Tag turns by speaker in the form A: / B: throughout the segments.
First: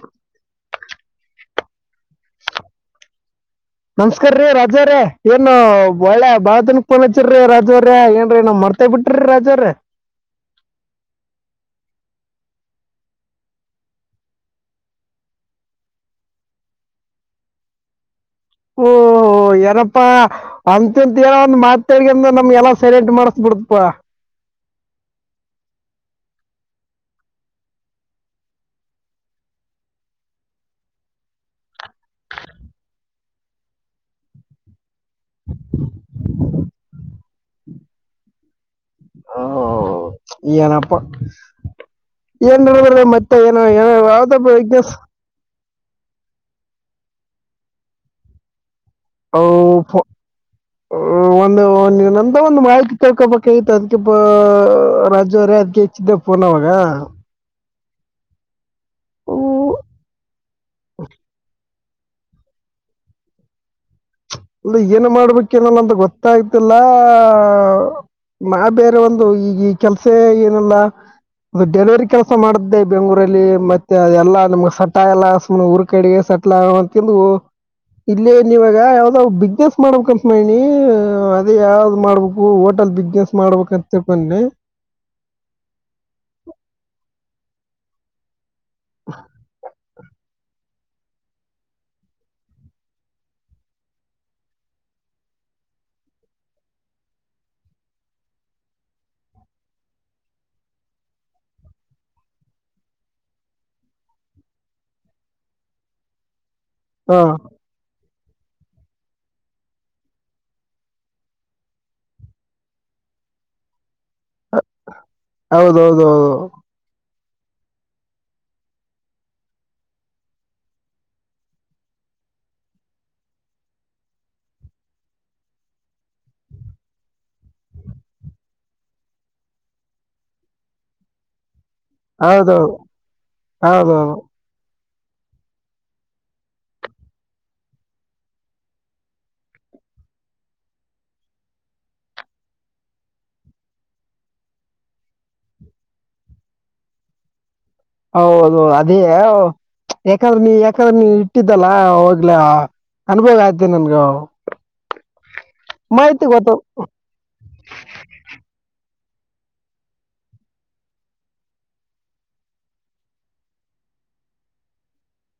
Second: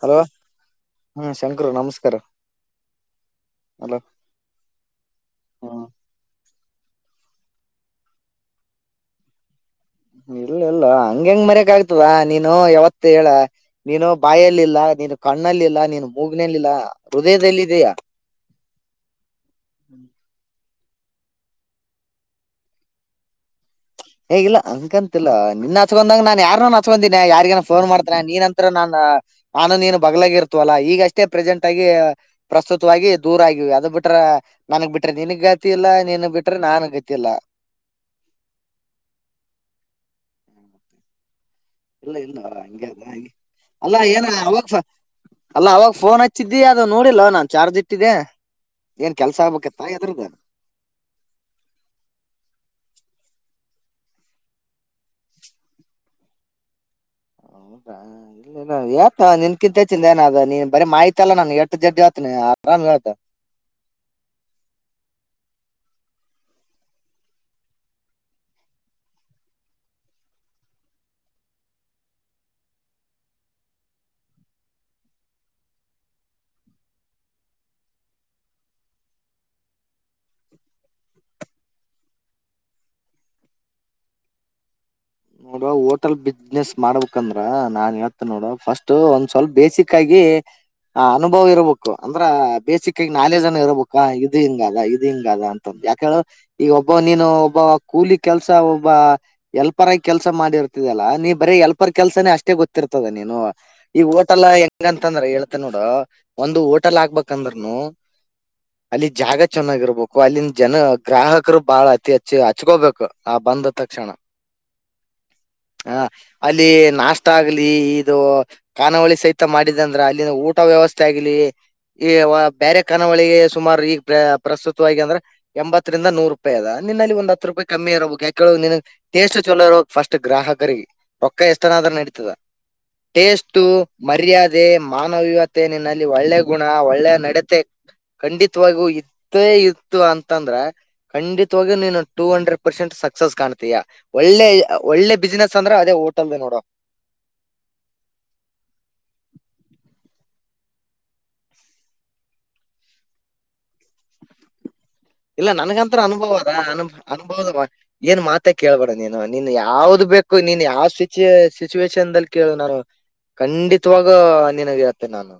A: hello ಹಾ ಶಂಕರು ನಮಸ್ಕಾರ hello
B: ನಮಸ್ಕಾರ ರೀ ರಾಜಾ ರ ಏನು
A: ಹ್ಮ್
B: ಒಳ್ಳೆ ಬಾಳ ದಿನಕ್ ಫೋನ್ ಹಚ್ಚೇರು ೀ ರಾಜು ಅವರೇ ಏನ್ರಿ ನಾವ್ ಮರ್ತೆ ಬಿಟ್ರೆ ರಾಜು ಅವರ
A: ಇಲ್ಲ ಇಲ್ಲ ಹಂಗಗೆ ಹೆಂಗ್ ಮರ್ಯಕ್ ಆಗ್ತದ ನೀನು ಯಾವತ್ತ ಹೇಳ ನೀನು ಬಾಯಲ್ಲಿ ಇಲ್ಲ ನೀನು ಕಣ್ಣಲ್ಲಿಲ್ಲಾ ನೀನು ಮೂಗಿನಲ್ಲಿಲ್ಲ ಹೃದಯದದಲ್ಲಿದಯಾ
B: ಓೋ ಯಾರಪ್ಪಾ ಅಂತಂತ ಏನ ಒಂದು ಮಾತಾಡಗ ಅಂದ ನಮ್ಗೆಲ್ಲ ಸರೆಲೆಂಟ್ ಮಾಡಸ್ಬ ಬಿಡತಪಾ
A: ಹೇಗಿಲ್ಲಾ ಅಂಕಂತಿಲ್ಲಾ ನಿನ್ ಹಚ್ಕಂದಂಗ ನಾನ್ ಯಾರು ಹಚ್ಕಂದಿನನೆ ಯಾರಿಗನ ಫೋನ್ ಮಾಡ್ತೇನೆ ನೀನ್ಂತ್ರ ನಾನ ಆನಂದ ಏನು ಬಗ್ಲಾಗಿರ್ತವ ಅಲ್ಲ ಈಗ ಅಷ್ಟೇ ಪ್ರೆಸೆಂಟ್ ಆಗಿ ಪ್ರಸ್ತುತವಾಗಿ ದೂರ ಆಗವಿ ಅದ ಬಿಟ್ಟ ಬಿಟ್ರ ನನ್ಗ್ ಬಿಟ್ರೆ ನನ್ಗ್ ಗತಿ ಇಲ್ಲಾ ನೀನ್ಗ್ ಬಿಟ್ರೆ ನನ್ಗ್ ಗತಿ ಇಲ್ಲ
B: ಹ ಈಏನಪ್ಪ
A: ಇಲ್ಲ ಇಲ್ಲ
B: ಏನ್
A: ಹಂಗೆ
B: ಮತ್ತೆ ಏನುಏ
A: ಅಲ್ಲ ಏನ
B: ಯಾವ್ದಪ್ಪ
A: ಅವಾಗ
B: ವಿಜ್ಞಸ್
A: ಅಲ್ಲ ಅವಾಗ ಫೋನ್ ಹಚ್ಚಿದ್ದಿ ಅದು ನೋಡಿಲ್ವಾ ನಾನ್ ಚಾರ್ಜ್ ಇಟ್ಟಿದ್ದೆ ಏನ್ ಕೆಲ್ಸ ಆಗ್ಬೇಕಿತ್ತ ಎದ್ರದ
B: ಒಂತ ಒಂದು ಮಾಹಿತಿ ಕಳ್ಕೊಬಾಗಿತ ಅದ್ಕ ರಾಜು ಅವ್ರೇ ಅದ್ಕ್ಕೆ ಹೆಚ್ಚಿದ್ದೆ ಪಫೋನ್ ಅವಾಗ
A: ಹೌದ ಇಲ್ಲ ನಿನ್
B: ಹ್ಮ್,
A: ಕಿಂತ ಚಿಂದ ಏನ ಅದ ನೀನ್ ಬರಿ ಮಾಹಿತಲ್ಲ ನನ್ ಜಡ್ಡಿ ಆತ ಆತನಾಗತ್ತ
B: ಅ ಏನು ಮಾಡ್ಬೇಕನಲ್ಲಂತ ಗೊತ್ತಾಯ್ತಿಲ್ಲ ಮಾ ಬೇರೆ ಒಂದು ಈಗ ಕೆಲ್ಸ ಏನಲ್ಲ ಅದು ಡೆಲಿವರಿ ಕೆಲಸ ಮಾಡ್ದೆ ಬೆಂಗಗಳೂರಲ್ಲಿ ಮತ್ತೆ ಅದೆಲ್ಲಾ ನಮ್ಗ್ ಸಟ ಆಗಲ್ಲ ಸಮ ಊರ್ ಕಡೆಗೆ ಸೆಟ್ಲ್ ಆಗಂತಂದು ಇಲ್ಲಿ ನೀವ ಯಾವ್ದ್ ಬಿಸ್ನೆಸ್ ಮಾಡ್ಬೇಕ ಅನ್ ಮಣಿ ಅದೇ ಯಾವ್ದ್ ಮಾಡ್ಬೇಕು ಹೋಟೆಲ್ ಬಿಸ್ನೆಸ್ ಮಾಡ್ಬೇಕ ಮತ್ತುತ್ತು ಕೊನ್ನ
A: ನೋಡ ಹೋಟೆಲ್ ಬಿಸ್ನೆಸ್ ಮಾಡ್ಬೇಕಂದ್ರ ನಾನ್ ಹೇಳ್ತೇನ ನೋಡ ಫಸ್ಟ್ ಒಂದ್ ಸ್ವಲ್ಪ ಬೇಸಿಕ್ ಆಗಿ ಹ ಅನುಭವ್ ಇರಬೇಕು ಅಂದ್ರ ಬೇಸಿಕ್ ಆಗಿ ನಾಲೆಜ್ ಅನ್ನ ಇರಬೇಕಾ ಇದು ಹಿಂಗದ ಇದು ಹಿಂಗಾದ ಅಂತ ಯಾಕ ಹೇಳ ಈಗ ಒಬ್ಬ ನೀನು ಒಬ್ಬ ಕೂಲಿ ಕೆಲ್ಸ ಒಬ್ಬ ಎಲ್ ಪರಾಗಿ ಕೆಲ್ಸ ಮಾಡಿರ್ತಿದಲ್ಲಾ ನೀ ಬರೀ ಎಲ್ಪರ್ ಕೆಲ್ಸಾನೇ ಅಷ್ಟೇ ಗೊತ್ತಿರ್ತದೆ ನೀನು ಈಗ ಹೋಟಲ್ ಹಂಗಂತಂದ್ರ ಹೇಳ್ತೆ ನೋಡ ಒಂದು ಹೋಟೆಲ್
B: ಹಾ
A: ಹಾಕ್ಬೇಕಂದ್ರನು ಅಲ್ಲಿ ಜಾಗ ಚೆನ್ನಾಗಿರ್ಬೇಕು ಅಲ್ಲಿನ ಜನ ಗ್ರಾಹಕರು ಬಾಳ ಅತಿ ಹಚ್ಚಿ ಹಚ್ಕೋಬೇಕು ನಾ ಬಂದ ತಕ್ಷಣ ಹ
B: ಹೌದೌದೌದು
A: ಅಲ್ಲಿ ನಾಸ್ ಊಟ ಆಗ್ಲಿ ಇದು ಕಾನಾವಳಿ ಸಹಿತ ಮಾಡಿದ ಅಂದ್ರ ಅಲ್ಲಿನ ಊಟ ವ್ಯವಸ್ಥೆ ಆಗ್ಲಿ ಈ ಬೇರೆ ಕನಾವಳಿಗೆ ಸುಮಾರು ಈಗ ಪ್ರಸ್ತುತವಾಗಿ ಅಂದ್ರೆ ಎಂಬತ್ತರಿಂದ ನೂರು ರೂಪಾಯಿ ಅದ ನಿನ್ನಲ್ಲಿ ಒಂದ ಹತ್ತು ರೂಪಾಯಿ ಕಮ್ಮಿ ಇರಬೇಕ ಯಕೇಳೋ ಟೇಸ್ಟ್ ಚಲೋ ಇರಕ್ ಫಸ್ಟ್ ಗ್ರಾಕರಿಗೆ ರೊಕ್ಕ ಎಷ್ಟು ನಡೀತದ
B: ಹೌದೌದು
A: ಟೇಸ್ು
B: ಹೌದೌದು
A: ಮರ್ಯಾದೆ ಮಾನವೀಯತನಿನಲ್ಲಿ ಒಳ್ಳೆ ಗುಣ ಒಳ್ಳೆ ನಡತೆ ಖಂಡತ್ವಾಗೂ ಇತ್ತುೇ ಇತ್ತು ಅಂತಂದ್ರೆ ಖಂಡತ್ವಾಗ ನೀನು ಟೂ ಹಂಡ್ರೆಡ್ ಪರ್ಸೆಂಟ್ ಸಕ್ಸಸ್ ಕಾಣ್ತೀಯಾ ಒಳ್ಳೆ ಒಳ್ಳೆ ಬಿಸ್ಿನೆಸ್ ಅಂದ್ರೆ ಅದೇ ೋಟಲ್ದ ನೋಡು
B: ಹೌದು ಅದೇ ಯಾಕಂದ್ರೆ ನೀ ಯಾಕಂದ್ರೆ ನೀ ಇಟ್ಟಿದ್ದಲ್ಲಾ ಹೋಗ್ಲ ಅನುಭವ ಆಯ್ತ ನಗಾಾವ
A: ಇಲ್ಲ ನನ್ಗಂತತ್ರ ಅನುಭವ ಅದ ಅನು ಅನುಭವದ ಏನ್ ಮಾತ ಕೇಳ್ಬಾರು ನೀನು ನಿನ್ ಯಾವ್ದ್ ಬೇಕು ನೀನ್ ಯಾವ್ ಸಿಚ ಸಿಚುವೇೇಶನ್ಲ್ಲಿ ಕೇಳ ನಾನು ಖಂಡಿತವಾಗ ನಿನಗತ್ತೆ ನಾನು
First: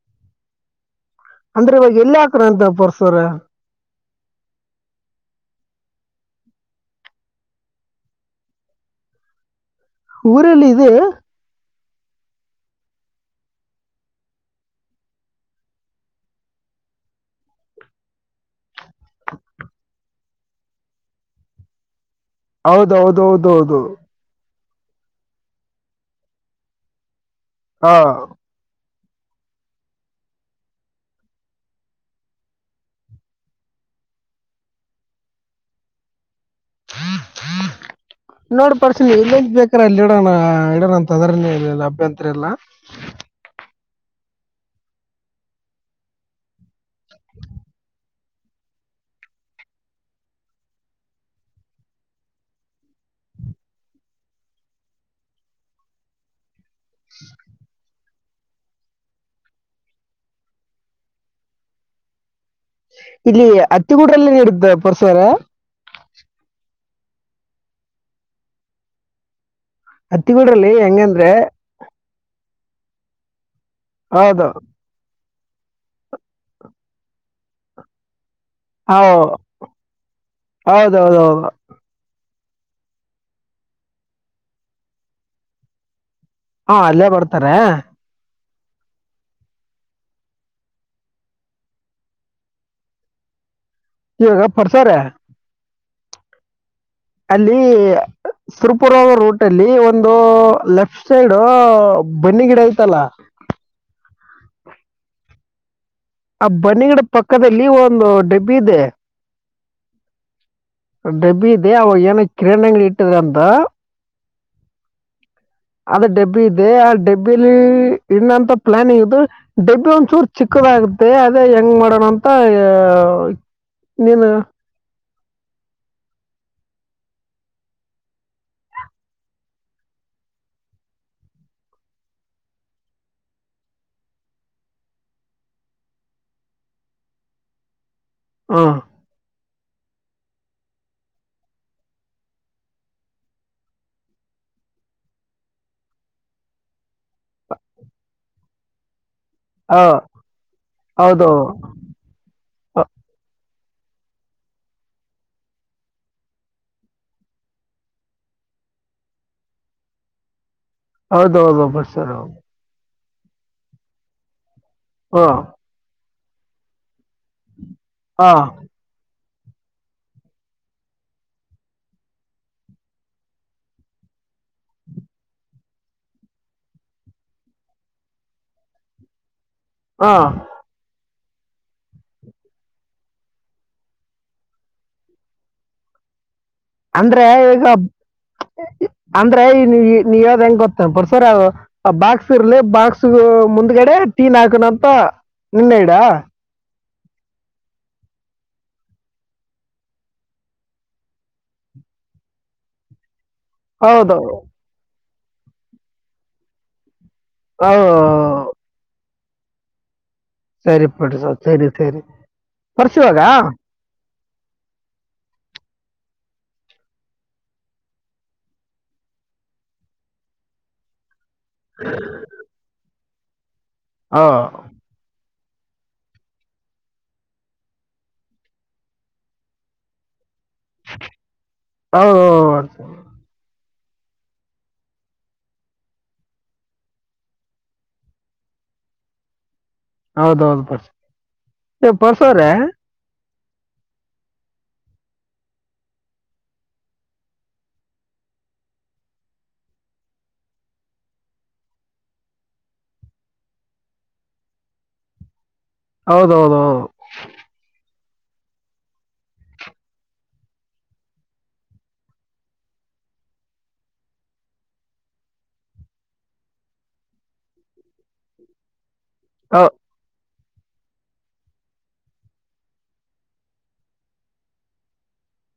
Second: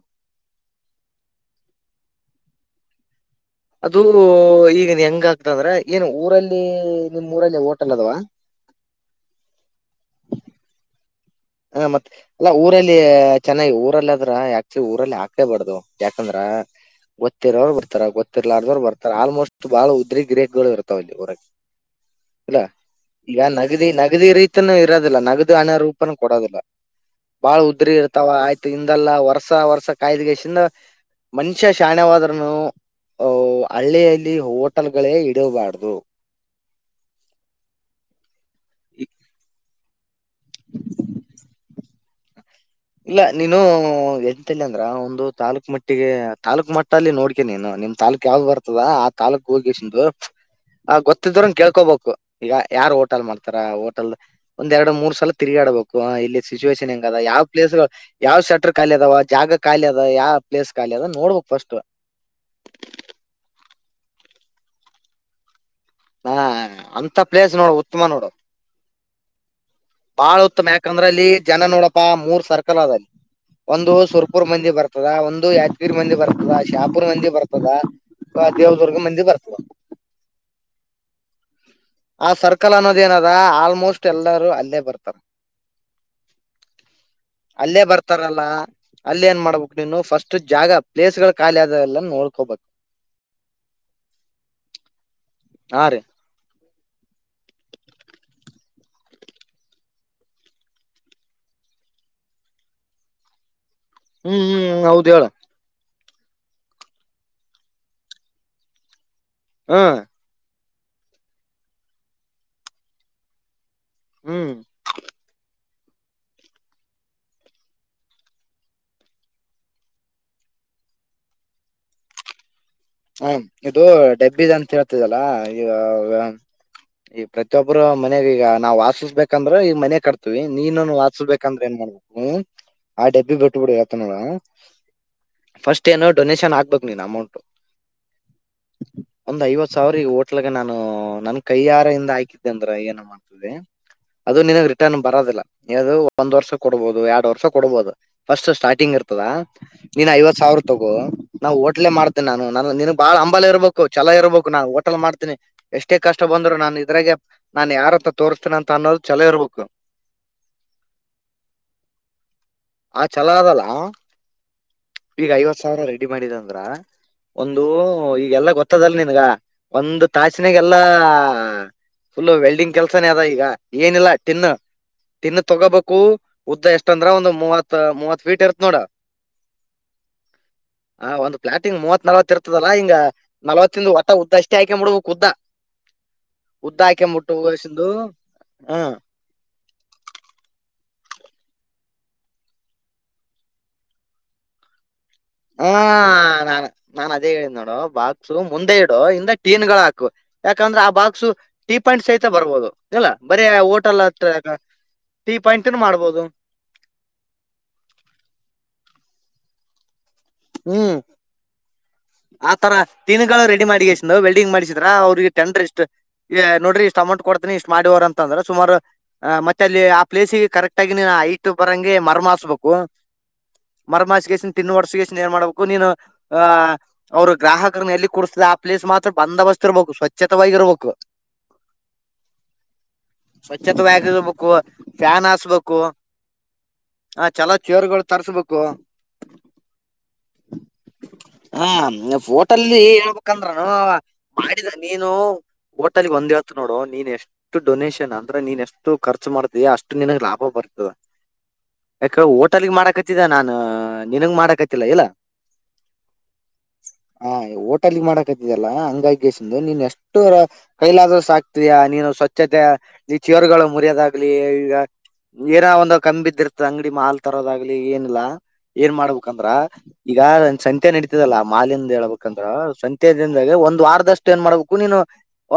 B: ಅಂದ್ರೆ ಇವಾಗ ಎಲ್ಲಿಾಕ್ರ ಅಂತ ಪರ್ಸ್ರ
A: ಅದು ಈಗನ್ ಹೆಂಗ ಆಗ್ತ ಅಂದ್ರ ಏನು ಊರಲ್ಲಿ ನಿಮ್ ಊರಲ್ಲಿ ಓಟಲ್ಲ ಅದವಾ [unintelligible]
B: ಊರಲ್ಲಿ ಇದು
A: ಹ ಮತ್ ಎಲ್ಲ ಊರಲ್ಲಿ ಚೆನ್ನಾಗಿ ಊರಲ್ಲ ಆದ್ರ ಆಕ್ಚುಲಿ ಊರಲ್ಲಿ ಹಾಕೇಬಾರ್ದು ಯಾಕಂದ್ರ ಗೊತ್ತಿರೋರು ಬರ್ತಾರ ಗೊತ್ತಿರ್ಲಾರವ್ರು ಬರ್ತಾರ ಆಲ್ಮೋಸ್ಟ್ ಬಹಳ ಉದ್ರಿ ಗ್ರೇಕ್ಗಳು ಇರ್ತಾವ ಅಲ್ಲಿ ಹೊರಗೆ ಅಲ್ಲ
B: ಹೌದು ಹೌದು
A: ಈಗ
B: ಹೌದು ಹೌದು
A: ನಗದಿ ನಗದಿ ರೀತಿ ಇರೋದಿಲ್ಲ ನಗದು ಅಣ ರೂಪನ ಕೊಡೋದಿಲ್ಲ ಬಾಳ ಉದ್ರಿ
B: ಹಾ
A: ಇರ್ತಾವ ಆಯ್ತು ಇ ಇದಲ್ಲ ವರ್ಸ ವರ್ಸ ಕಾಯ್ದಿಗೆಸಿಂದ ಮನುಷ್ಯ ಶಾಣೆವಾದ್ನು ಅ ಹಳ್ಳಿಯಲ್ಲಿ ಹೋಟಲ್ ಗಳೇ ಇಡಬಾರ್ದು
B: ್ಮ ನೋಡ್ ಪರ್ಸ ನೀ ಇ ಬೇಕಾರಲ್ಲಿ ಇಡ ಇಡ ನ ತದರನ ಇಲ್ಲ ಅಭ್ಯಂತರ ಎಲ್ಲಾ
A: ಇಲ್ಲ ನೀನು ಎಂತ ಅಂದ್ರ ಒಂದು ತಾಾಲೂಕ್ ಮಟ್ಟಿಗೆ ತಾಲೂಕ್ ಮಟ್ಟ ಅಲ್ಲಿ ನೋಡ್ಕ ನೀನು ನಿಮ್ ತಾೂಕ್ ಯಾವ್ದು ಬರ್ತದ ಆ ತಾಾಲಕ್ ಹೋಗಸಂದು ಆ ಗೊತ್ತಿದ್ರುಂಗ ಕೇಳ್ಕೋಬೇಕು ಈಗ ಯಾರ್ ಹೋಟೆಲ್ ಮಾಡ್ತಾರ ಹೋಟೆಲ್ ಒಂದ್ರಡು ಮೂರ್ ಸಲ ತಿರ್ಗಾ ಡಬೇಕು ಇಲ್ಲಿ ಸಿಚುುವೇಶಷನ್ ಹೆಂಗ ಅ ಯಾವ ಪ್ಲೇಸ್ ಯಾವ್ ಸೆಕ್ಟರ್ ಖಾಲಿ ಅದಾವ ಜಾಗ ಖಾಲಿ ಅದ ಯಾವ ಪ್ಲೇಸ್ ಾಲಿ ಅದ ನೋಡ್ಬಬೇಕಕ್ ಫಸ್ಟ್ [inaudible]
B: ಇಲ್ಲಿ ಹತ್ತಿಗೂಡಲ್ಲ ನೀುತ್ತೆ ಪರ್ಸರ
A: ಹಾ ಅಂತ ಪ್ಲೇಸ್ ನೋಡು ಉತ್ತಮ ನೋಡು ಬಾಳ
B: ಅತ್ತಿಗೂಡ್ರಲ್ಲಿ
A: ಉತ್ತಮ ಯಾಕಂದ್ರೆ ಅಲ್ಲಿ
B: ಹೆಂಗಂದ್ರೆ
A: ಜನ ನೋಡಪ್ಪಾ ಮೂರ್ ಸರ್ಕಲ್ ಅದಲ್ಲಿ ಒಂದು ಸುರ್ಪುರ್
B: ಹೌದು
A: ಮಂದಿ ಬರ್ತದ ಒಂದು ಯಾಜಗೀರಿ ಮಂದಿ ಬರ್ತದ ಶಾಪುರ್ ಮಂದಿ ಬರ್ತದ
B: ಹ
A: ದೇವದುರ್ಗ ಮಂದಿ ಬರ್ತದ
B: ಹೌದೌದ ಹೌದು
A: ಆ ಸರ್ಕಲ್ ಅನ್ನೋದ ಏನದ ಆಲ್ಮೋಸ್ಟ್ ಎಲ್ಲರೂ ಅಲ್ಲೇ ಬರ್ತಾರ
B: ಹಾ ಅಲ್ಲೇ ಬರ್ತಾರೆ
A: ಅಲ್ಲೇ ಬರ್ತಾರಲ್ಲ ಅಲ್ಲ ಏನ್ ಮಾಡ್ಬೇಕಕ್ು ನೀನು ಫಸ್ಟ್ ಜಾಗ ಪ್ಲೇಸ್ ಗಳು ಖಾಲಿ ಆದ ಎಲ್ಲ ನೋಡ್ಕೋಬೇಕು [inaudible]
B: ಇಾಗ ಪರ್ಸರ
A: ಹಾ ರೀ
B: ಅಲ್ಲಿ ಸುರಪುರ ರೂಟ್ ಅಲ್ಲಿ ಒಂದು ಲೆಫ್ಟ್ ಸೈಡ್ ಬನ್ನಿ ಗಿಡ ಆಯ್ತಲ್ಲಾ
A: ಹ್ಮ್ ಹ್ಮ್ ಹೌದ್ ಹೇಳ
B: ಆ ಬನ್ನಿಗಡ ಪಕ್ಕದಲ್ಲಿ ಒಂದು ಡಬ್ಬಿ ಇದೆ
A: ಹಾ
B: ಡಬ್ಬಿದೆ ಅವಾಗ ಏನ ಕಿರಾಣಿಂಗ ಇಟ್ಟಿದ್ರ ಅಂತ
A: ಹ್ಮ್
B: ಅದ ಡಬ್ಬಿ ಇದೆ ಆ ಡಬ್ಬಿಲಿ ಇನ್ನಂತ ಪ್ಲಾನ್ಿಂಗದು ಡಬ್ಬಿ ಒಂದ್ಸೂರು ಚಿಕ್ಕ ಆಗುತ್ತೆ ಅದೇ ಹೆಂಗ್ ಮಾಡೋಣ ಅಂತ ಆ,
A: ಹ್ಮ ಇದು
B: ನೀನು
A: ಡಬ್ಬಿದ ಅಂತ ಹೇಳ್ತಿದಲ್ಲಾ ಈಗ ಈ ಪ್ರತಿಯೊಬ್ಬರು ಮನೆಾಗ ಈಗ ನಾವವು ವಾಸಿಸಬೇಕಂದ್ರೆ ಈಗ ಮನೆ ಕಟ್ತೀವಿ ನೀನು ವಾಸಿಸ್ಬೇಕಂದ್ರೆ ಏನ್ ಆ ಡಬ್ಬಿ ಬಿಟ್ಬಿಡು ಇತ ನೋಡ ಫಸ್ಟ್ ಏನು ಡೊನೇೇಶನ್ ಆಗ್ಬೇಕು ನೀನ್ ಅಮೌಂಟ್ು
B: ಹಾ
A: ಒಂದ್ ಐವತ್ ಸಾವಿರ ಹೋಟ್ಲಾಗ ನಾನು ನನ್ ಕೈಹಾರ ಇಿಂದ ಹಾ್ಕಿದ್ದೆ ಅಂದ್ರ ಏನ ಮಾಡ್ತದೆ ಅದು ನಿನಗ್ ರಿಟರ್ನ್ ಬರೋದಿಲ್ಲ ಅದು ಒಂದ್ ವರ್ಷ ಕೊಡಬಹುದು ಎರಡ್ ವರ್ಷ ಕೊಡಬಹುದು ಫಸ್ಟ್ ಸ್ಟಾರ್ಟಿಂಗ್ ಇರ್ತದೆ ನೀನ್ ಐವತ್ ಸಾವಿರ ತಗೋ
B: ಹೌದು
A: ನಾವು ಹೋಟ್ಲೆೇ ಮಾಡ್ತೇನೆ
B: ಅ-
A: ನಾನು ಬಾಳ ಅಂಬ ಇರಬೇಕು ಚಲ ಇರ್ಬೇಕು ನಾು ಹೋಟೆಲ್ ಮಾಡ್ತೀನಿ ಎಷ್ಟೇ ಕಷ್ಟ ಬಂದ್ರು ನಾನನ್ ಇದ್ರಾಗ ನಾನ್ ಯಾರತ್ರ ತೋರ್ ನಂತ ಅನ್ನೋದು ಛಲೋ ಇರ್ಬೇಕು
B: ಹೌದುಬಬರ್ಸರ
A: ಆ ಚಲೋ ಅದಲ್ಲ ಈಗ ಐವತ್ ಸಾವಿರ ರೆಡಿ ಮಾಡಿದ ಅಂದ್ರ ಒಂದು
B: ಹಾಂ
A: ಈಗೆಲ್ಲ ಗೊತ್ತದಲ್ ನಿನ್ಗ ಒಂದು ತಾಸಿನಾಗಲ್ಲಾ ಫುಲ್ ವೆಲ್ಡಿಂಗ್ ಕೆಲ್ಸಾನೇ ಅದ ಈಗ ಏನಿಲ್ಲಾ ಟಿನ್ ತಿನ್ನ ತಗೋಬೇಕು ಉದ್ದ ಎಷ್ಟ ಅಂದ್ರ ಒಂದು ಮೂವತ್ ಮೂವತ್ ಫೀಟ್ ಇರತ್ ನೋಡ
B: ಹಾ
A: ಆ ಒಂದ್ ಪ್ಲಾಟಿಂಗ ಮೂವತ್ ನಲ್ವತ್ತ ಇರ್ತದಲ್ಲ ಹಿಂಗ ನಲ್ವತ್ತಂದು ಹೊಊಟ ಉದ್ದ ಅಷ್ಟೇ ಆಾಕಂಬ ಬಿಡು ಕ ಉುದ್ದ [inaudible]
B: ಅಂದ್ರೆ ಈಗ
A: ಹ್ಮ್
B: ಅಂದ್ರೆ ನೀ ಯ್ದ ಹೆಂಗ ಗೊತ್ತ ಬ ಸರ್ ಅದು ಆ ಬಾಕ್ಸ್ ಇರ್ಲಿ ಬಾಕ್ಸ್ ಮುಂದ್ಗಡೆ ಟೀನ್ ಹಾಕಣ ಅಂತ
A: ಹಾ
B: ನಿನ್ನೆ ಇಡಾ
A: ನಾನ್ ನಾನ್ ಅದೇ ಹೇಳಿದ್ದ್ ನೋಡು ಬಾಕ್ಸು ಮುಂದೆ ಇಡು ಇಿಂದ ಟೀನ್ ಹಾಕು ಯಾಕಂದ್ರ ಆ ಬಾಕ್ಸ ಪಾಯಿಂಟ್ ಸಹತ ಬರ್ಬಹುದು ಇಲ್ಲಾ ಬರೀ ಓಟಲ್
B: ಹೌದು
A: ಹತ್ರ ಟೀ ಪಾಯಿಂಟ್ನು ಮಾಡ್ಬೋದು
B: ಹ ಸರಿ
A: ಹ್ಮ್
B: ಪಟ್ಟ ಸ ಸರಿ ಸರಿ
A: ಆತರ
B: ಪರ್ಸ್ ಇವಾಗ
A: ದಿನಗಳು ರೆಡಿ ಮಾಡಗಷ್ಟ ವೆಲ್ಡಿಂಗ್ ಮಾಡ್ಿಸಿದ್ರ ಅವ್ರಿಗೆ ಟೆಂಡರ್ ಎಷ್ಟು ನೋಡರಿ ಇಷ್ಟ ಅಮೌಂಟ್ ಕೊಡ್ತನಿ ಇಷ್ಟ್ ಮಾಡವರ್ ಅಂದ್ರ ಸಮಾರು ಮತ್ತೆ ಅಲ್ಲಿ ಆ ಪ್ಲೇಸಿಗೆ ಕರೆಕ್ ಆಗಿ ನೀ ಇ ಬರಂಗೆ ಮರ್ಮಸ್ಬೇಕು ಮರಮಿಗೇಶಸನ್ ತಿನ್
B: ಹೌದು
A: ವರ್ಷಗೆಸನ್ ಏನ್ ಮಾಡ್ಬೇಕು ನೀನು ಅ ಅವ್ರು ಗ್ರಾಹಕರ ಎಲ್ಲಿ ಕುಡಸತ ಆ ಪ್ಲೇಸ್ ಮಾತ್ರ ಬಂದ ಬಸ್ತಿ ಇರ್ಬೇಕು ಸ್ವಚ್
B: ಹತ
A: ಚತುವಗರ್ಬೇಕು ಫ್ಯಾನ್ ಹಸ್ಬೇಕು ಹಾ ಚಲೋ ಚೇರ್ಗಳು ತರ್ಸ್ಬೇಕು
B: ಹೌದು ಪರ್ಸ್
A: ಹಾ
B: ಏ ಪರ್ಸ್ ಅವ್ರೆ
A: ಫೋಟಲ್ಲಿ ಹೇಳ್ಬ ಅಕಂದ್ರನು ಅವ ಮಾಡಿದ ನೀನು ಹೋಟಲ್ಗ್ ಒಂದ್ ಹಳ್ತ ನೋಡು ನೀನ್ ಎಷ್ಟು ಡೊನಷನ್ ಅಂದ್ರೆ ನೀನ್ ಎಷ್ಟು ಖರ್ಚ ಮಾಡತೀಿ ಅಷ್ಟು ನಿಿನಗ್ ಲಾಭ ಬರ್ತ ಯಾಕ ಹೋಟಲ್ಗ್ ಮಾಡಕತ್ತಿದ ನಾನ ನಿನಗ್ ಮಾಡಕತ್ತಲ್ಲ ಇಲ್ಲ
B: ಹೌದೌದ ಹೌದು
A: ಲ್ಲಿ ಮಾಡಕತ್ತಿದಲ್ಲ ಅಂಗಗಸಂದು ನೀನ್ ಎಷ್ಟು ಕೈಲಾದ್ರ ಆಕ್ತಯಾ ನೀನು ಸ್ವಚ್ಛತೆ ನೀ ಚವರುಗಳು ಮುರಿಯೋದಾಗ್ಲಿ ಈಗ ಏನ ಒಂದ್ ಕಮ್ಮಿ ಬಿದಿರ್ತದ ಅಂಗಡಿ ಮಾಲ್ ತರೋದಾಗ್ಲಿ ಏನಿಲ್ಲಾ ಏನ್ ಮಾಡ್ಬ ಹಾಕಂದ್ರ
B: ಹೌದು
A: ಈಗ ಸಂತೆ ನಡೀತದಲ್ಲ ಮಾಲಿಂದ ಹೇಳ್ಬೇಕಂದ್ರ ಸಂತೆ ದಿಂದಾಗ ಒಂದ್ ವಾರದಷ್ಟು ಏನ್ ಮಾಡ್ಬೇಕು ನೀನು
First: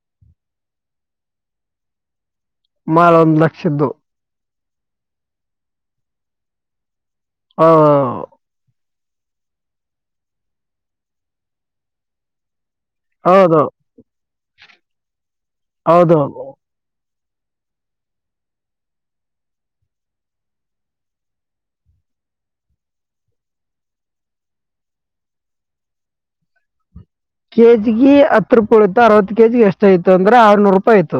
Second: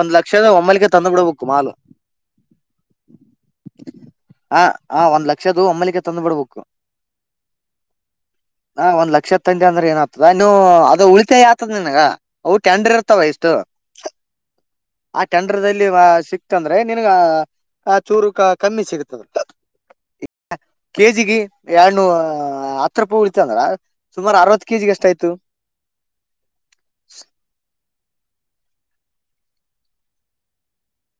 A: ಒಂದ್ ಲಕ್ಷದ ಒಮ್ಮಲ್ಿಗೆ ತಂದು ಬಿಡ್ಬೇಕು ಮಾಲ್
B: ಮಾಲ್ ಒಂದು ಲಕ್ಷದ್ದು
A: ಹ ಹ ಒಂದ್ ಲಕ್ಷದು ಒಮ್ಮಲಕ್ಕೆ ತಂದು್ ಬಿಡ್ಬೇಕು
B: ಹಾ
A: ನಾ ಒಂದ್ ಲಕ್ಷ ತಂದೆ ಅಂದ್ರೆ ಏನ್ ಆಗ್ತದ ನೀನ್ನು ಅದ ಉಳಿತಾಯ ಆತದ ನನ್ಗ ಕೆಂಡ್ರಿ ಇರ್ತ ವಯಸ್ತು
B: ಹೌದು
A: ಟೆಂಡರ್ಲ್ಲಿ
B: ಹೌದು
A: ಸಿಕ್ತಂದ್ರೆ ನನ್ಗ ಆ ಚೂರು ಕಮ್ಮಿ ಸಿಗತದ ಕೆಜಿಿಗೆ ಎಡ್ನೂ ಹತ್ರಪೂ ಂದ್ರ ಸುಮಾರ ಅರವತ್ತು ಕೆಜಿ ಎಷ್ಟ ಆಯ್ತು
B: ಕೆಜಿಿಗೆ ಹತ್ತು ರೂಪಾಯಿ ಉಯತ ಅರ್ವತ್ತು ಕೆಜಿ ಎಷ್ಟು ಆಯ್ತು ಅಂದ್ರೆ ಆರ್ನೂರು ರೂಪಾಯಿಯ್ತು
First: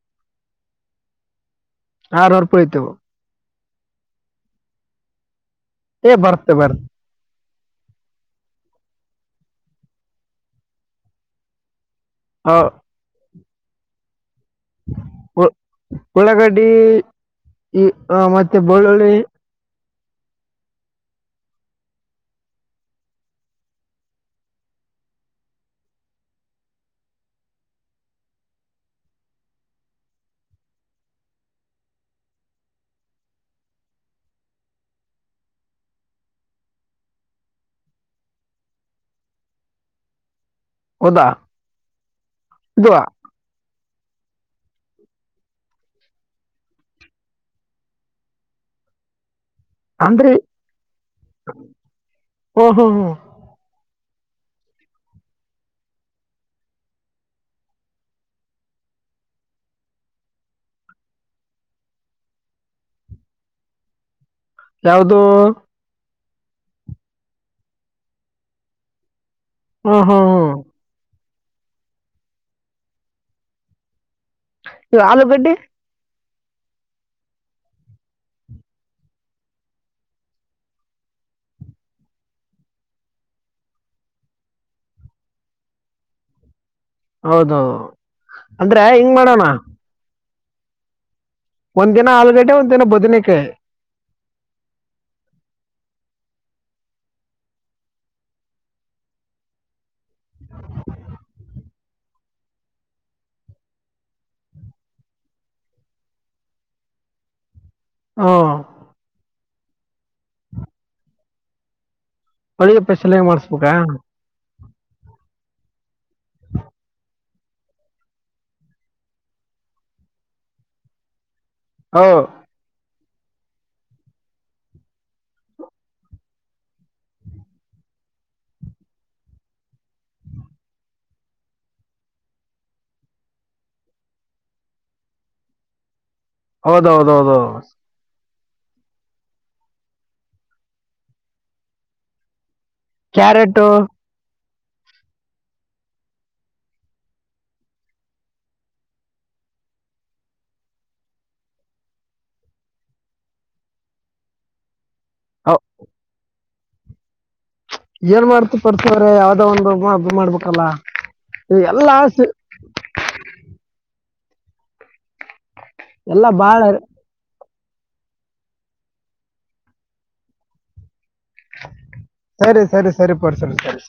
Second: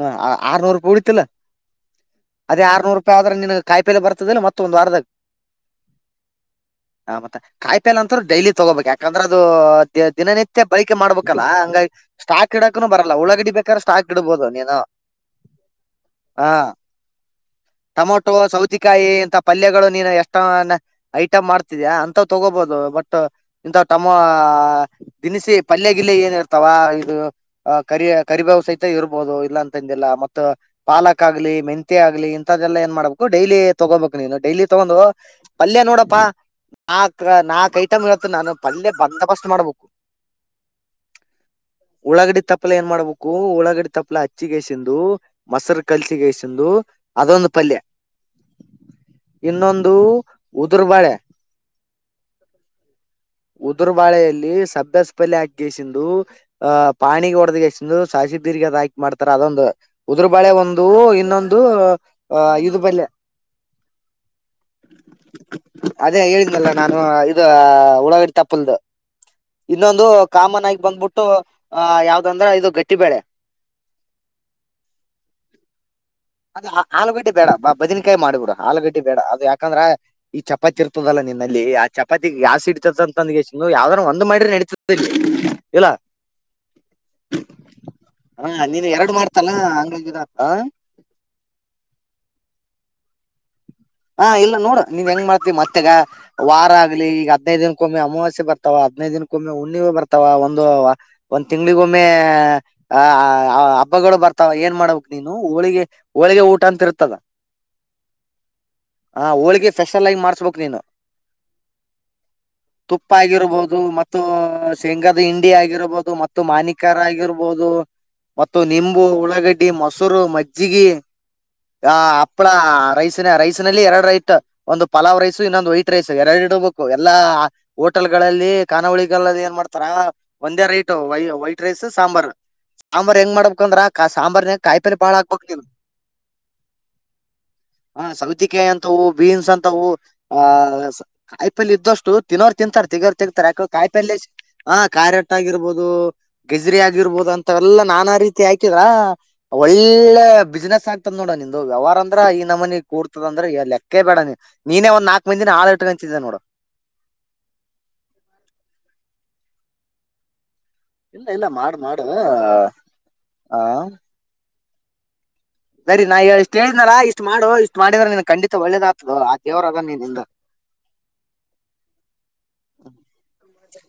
A: ಹ ಆರ್ನೂರು ರೂಪಾಯಿ ಉಡತಿಲ್ಲ
B: ಆರ್ನೂರು ರೂಪಾಯಿ
A: ಅದೇ
B: ಆಯ್ತು
A: ಆರ್ನೂರು ರೂಪಾಯಿ ಆದ್ರಾಗ ನಿನ ಕಾಯಿ ಪೇಲೆ ಬರ್ತದಲ್ಲ ಮತ್ತ ಒಂದು ವಾರದಾಗ
B: ಬರ್ತೆ ಬರ್
A: ಕಾಯಿ ಪೆಲ್ ಅಂತರು ಡೈಲಿ ತಗೋಬೇಕ್ ಯಾಕಂದ್ರ ಅದು ದ ದಿನನಿತ್ಯ ಬಳಕೆ ಮಾಡ್ಬೇಕಲ್ಲಾ ಹಂಗ ಸ್ಟಾಕ್ ಇಡಕ್ನು ಬರಲ್ಲಳಗಡಿ ಬೇಕಾರೆೆ ಸಾಕ್ ಇಡಬಹದು
B: ಒ ಒಳಗಡಿ
A: ಟೊಮೊಟೊ ಸೌತೆಕಾಯಿ ಇಂತ ಪಲ್ಯಗಳು ನೀನು ಎಷ್ಟ ಐಟಮ್ ಮಾಡ್ತಿದ್ಯಾ ಅಂತ ತಗೋಬಹದು ಬಟ್ ಇಂತ ಟಮೋ ದಿನಸಿ ಪಲ್ಯ ಗಿಲ್ಲ ಏನ್ ಇರ್ತಾವ ಇದು ಕರಿ ಕರಿಬವು್ ಸಹಿತ ಇರ್ಬೋದು ಅಂತಂದಿಲ್ಲ ಮ ಪಾಲಕ್ ಆಗ್ಲಿ ಮೆಂತೆ ಆಗ್ಲಿ ಇಂತದ್ದೆಲ್ಲ ಏನ್ ಮಾಡ್ಬೇಕು ಡೈಲಿ ತಗೋಬೇಕು ನೀನು ಇಲ್ಲಿ ತಗೊಂಡು ಪಲ್ಯ ನೋಡಪ್ಪಾ ನಾಕ್ ನಾಕ್ ಐಟಮ್ ಇರತ್ತ ನಾನು ಪಲ್ಯ ಬಂದಫಸ್
B: ಹೌದಾ
A: ಉಳಾಗಡಿ ತಪ್ಪಲ ಏನ್
B: ಇದು
A: ಮಾಡ್ಬೇಕು ಉಳಾಗಡಿ ತಪ್ಪಲ ಹ ಹಚ್ಚಿಗೆಸಂದು ಮೊರು ಕಲ್ಚಿಗೆಸಂದು ಅದೊಂದು ಪಲ್ಯ ಇನ್ನೊಂದು
B: ಅಂದ್ರೆ
A: ಉದುರ್ಬಾಳೆ
B: ಹ್ಞೂ ಹ್ಞೂ ಹ್ಞೂ
A: ಉದುರ್ ಬಾಳೆಯಲ್ಲಿ ಸಬ್ಬೆ ಸಪಲ್ಲೆ ಹಾಕಿಸಂದು ಅಹ್ ಪಾಣಿ ಹೊಡೆದಗೆಸ ಸಾಸಿ ಬೀರ್ಗ ಹಾಕಿ ಮಾಡ್ತಾರ ಅದೊಂದು ಉದುರು ಬಾಳೆ ಒಂದು ಇನ್ನೊಂದು ಅ ಇದು ಬಳೆ ಹಾ
B: ಯಾವ್ದ
A: ಅದೇ ಹೇಳಿದ್ದಲ್ಲ ನಾನು ಇದು ಉಳಗಡಿ ತಪ್ಪಲ್ದು
B: ಹ್ಞೂ
A: ಇನ್ನೊಂದು
B: ಹ್ಞೂ ಹ್ಞೂ
A: ಕಾಮನ್ ಆಗಿ ಬಂದ್ಬಿಟ್ಟು ಆ ಯಾವ್ದಂದ್ರ ಇದು ಗಟ್ಟಿಬಳೆ
B: ಇವು ಆಲೂಗಡ್ಡಿ
A: ಅದ ಆಲೂಗಡ್ಡಿ ಬೇಡ ಬ ಬದನಕಾಯಿ ಮಾಡಿಬಿಡ ಆಲೂಗಡ್ಡಿ ಬೇಡ ಅದು ಯಾಕಂದ್ರ ಈ ಚಪಾತಿ ಇರ್ತದಲ್ಲ ನಿನ್ನಲ್ಲಿ ಆ ಚಪಾತಿಗಿ ಯಾಸ್ ಇಡ್ತದ ಅಂತಂದ ಯಾವ್ದಾರ ಒಂದ್ ಮಾಡ್ರಿ ನಡತದೆಲ್ಲಿ ಇಲ್ಲಿ
B: ಹೌದು
A: ಹ
B: ಅಂದ್ರೆ
A: ನೀನ್ ಎರಡು
B: ಹಿಂಗ್ ಮಾಡೋಣ
A: ಮಾಡ್ತಲ್ಲ ಹಂಗ ಆಗಿ ಇದ ಆ
B: ಒಂದ್ ದಿನ ಆಲೂಗಡ್ಡೆ ಒಂದ್ ದಿನ ಬದನಕಾಯಿ
A: ಹಾ ಇಲ್ಲ ನೋಡ ನೀವ್ ಹೆಂಗ್ ಮಾಡ್ತಿವಿ ಮತ್ತೆಗ ವಾರ ಆಗ್ಲಿ ಈಗ ಹದಿನೈದು ದಿನಕ್ಕೊಮ್ಮೆ ಅಮಾವಾಸ್ಯ ಬರ್ತಾವ ಹದ್ನೈದ ದಿನಕ್ಕೊಮ್ಮೆ ಉಣ್ಣಿವ ಬರ್ತಾವ ಒಂದು ಒ ಒಂದ ತಿಂಗಳ ಹುಣ್ಣಿಮೆ ಗೊಮ್ಮೆ ಆ ಆ ಹಬ್ಬಗಳು ಬರ್ತಾವ ಏನ್ ಮಾಡ್ಬೇಕ ನೀನು ಹೋಳಗಿ ಹೋಳಿಗಿ ಊಟ ಊಟಂತಿರುತ್ತಲ್ಲ
B: ಹಾ
A: ಹಾ ಹೋಳಿಗೆ ಫೆಷಲ್ ಆಗಿ ಮಾಡಿಸಬೇಕು ನೀನು
B: ಅಡುಗೆ
A: ತುಪ್ಪ
B: ಸ್ಪೆಷಲ್ ಆಗಿ ಮಾಡಿಸ್ಬೇಕಾ
A: ಆಗಿರ್ಬಹುದು ಮತ್ತು ಉ ಶೇಂಗಾದ ಹಿಂಡಿ ಆಗಿರ್ಬೋದು ಮತ್ತು ಮಾನಿಕರ ಆಗಿರ್ಬೋದು ಮತ್ತು ನಿಂಬು ಉಳ್ಳಾಗಡ್ಡಿ ಮೊಸರು ಮಜ್ಜಗಿ ಹ
B: ಹೌ
A: ಅಪ್ಳಾ ರೈಸಿನ ರೈಸ್ ಲ್ಲಿ ಎರಡು ರೈಟ್ ಒಂದು ಪಲಾವ್ ರೈಸ್ ಇನ್ನೊಂದು ವೈಟ್ ರೈಸ್ ಎರಡು ಇಡಬೇಕು ಎಲ್ಲಾ ಹೋಟೆಲ್ಗಳಲ್ಲಿ ಖಾನಾವಳಿಗಲ್ಲ ಏನ್ ಮಾಡ್ತಾರ ಒಂದೇ ರೈಟ್ ವೈ ವೈಟ್ ರೈಸ್ ಸಾಂಬಾರ್ ಸಾಂಬಾರ್ ಹೆಂಗ್ ಮಾಡ್ಬೇಕಂದ್ರ ಸಾಂಬಾರನ್ಗ ಕಾಯಿಪೇಲ್ಲೆ ಬಾಳ ಹಾಕ್ಬಬೇಕ್ ನೀವು
B: ಹೌದ ಹೌದೌದೌದು
A: ಸೌತಿಕಾಯಿ ಅಂತವು ಬೀನ್ಸ್ ಅಂತವು ಆ ಕಾಯಿ ಪಲ್ಯ ಇದ್ದಷ್ಟು ತಿನ್ನೋರ್ ತಿಂತರ ತಿಗರ್ತತಾಂರ
B: ಕ್ಯಾರೆಟ್
A: ಕಾಯಪಲ್ಯ ಹ ಕಾರೆಟ್ಟ ಆಗಿರ್ಬೋದು ಗಜ್ರಿ ಆಗಿರ್ಬೋದು ಅಂತ ಎಲ್ಲಾ ನಾನಾ ರೀತಿ ಹಾಕಿದ್ರ ಹಾ ಒಳ್ಳೆ ಬಿಸ್ನೆಸ್ ಆಗ್ತದ ನೋಡ ನಿಂದು ವ್ಯವಹಾರ ಅಂದ್ರ ಈ ನಮ್ಮನ ಕೂಡ ಅಂದ್ರೆ ಲೆಕ್ಕೇ ಬೇಡ ನೀನೆ ಒಂದ್ ನಾಕ್ ಮಂದಿನಾಳ ಇುಟಗೊತಿ ನೋಡು
B: ಏನ್ ಮಾಡ್ತಿ ಪರ್ತವ್ರ ಯಾವ್ದೋ ಒಂದ ಹಬ್ಬ ಮಾಡ್ಬೇಕಲ್ಲಾ
A: ಇಲ್ಲ ಇಲ್ಲ ಮಾಡ ಮಾಡು ಹ ಹ ಸರಿ ನಾ
B: ಎಲ್ಲಾ
A: ಹೇಳಷ್ಟು
B: ಬಾಳ
A: ಹೇಳದನಾಲ ಇಷ್ಟು ಮಾಡುವ ಇಷ್ಟು ಮಾಡಿದ್ರ ನಿನ್ ಖಂಡಿತ ಒಳ್ಳೇದಾಗ್ತದ ಆ ದೇವರ ಅದನ ನಿನ್ ಹಿಂದ
B: ಸರಿ ಸರಿ ಸರಿ ಪರ್ ಸರಿ ಸರಿ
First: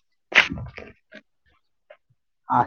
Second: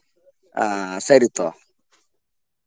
A: ಹಾ ಸರಿತೋ
B: ಆ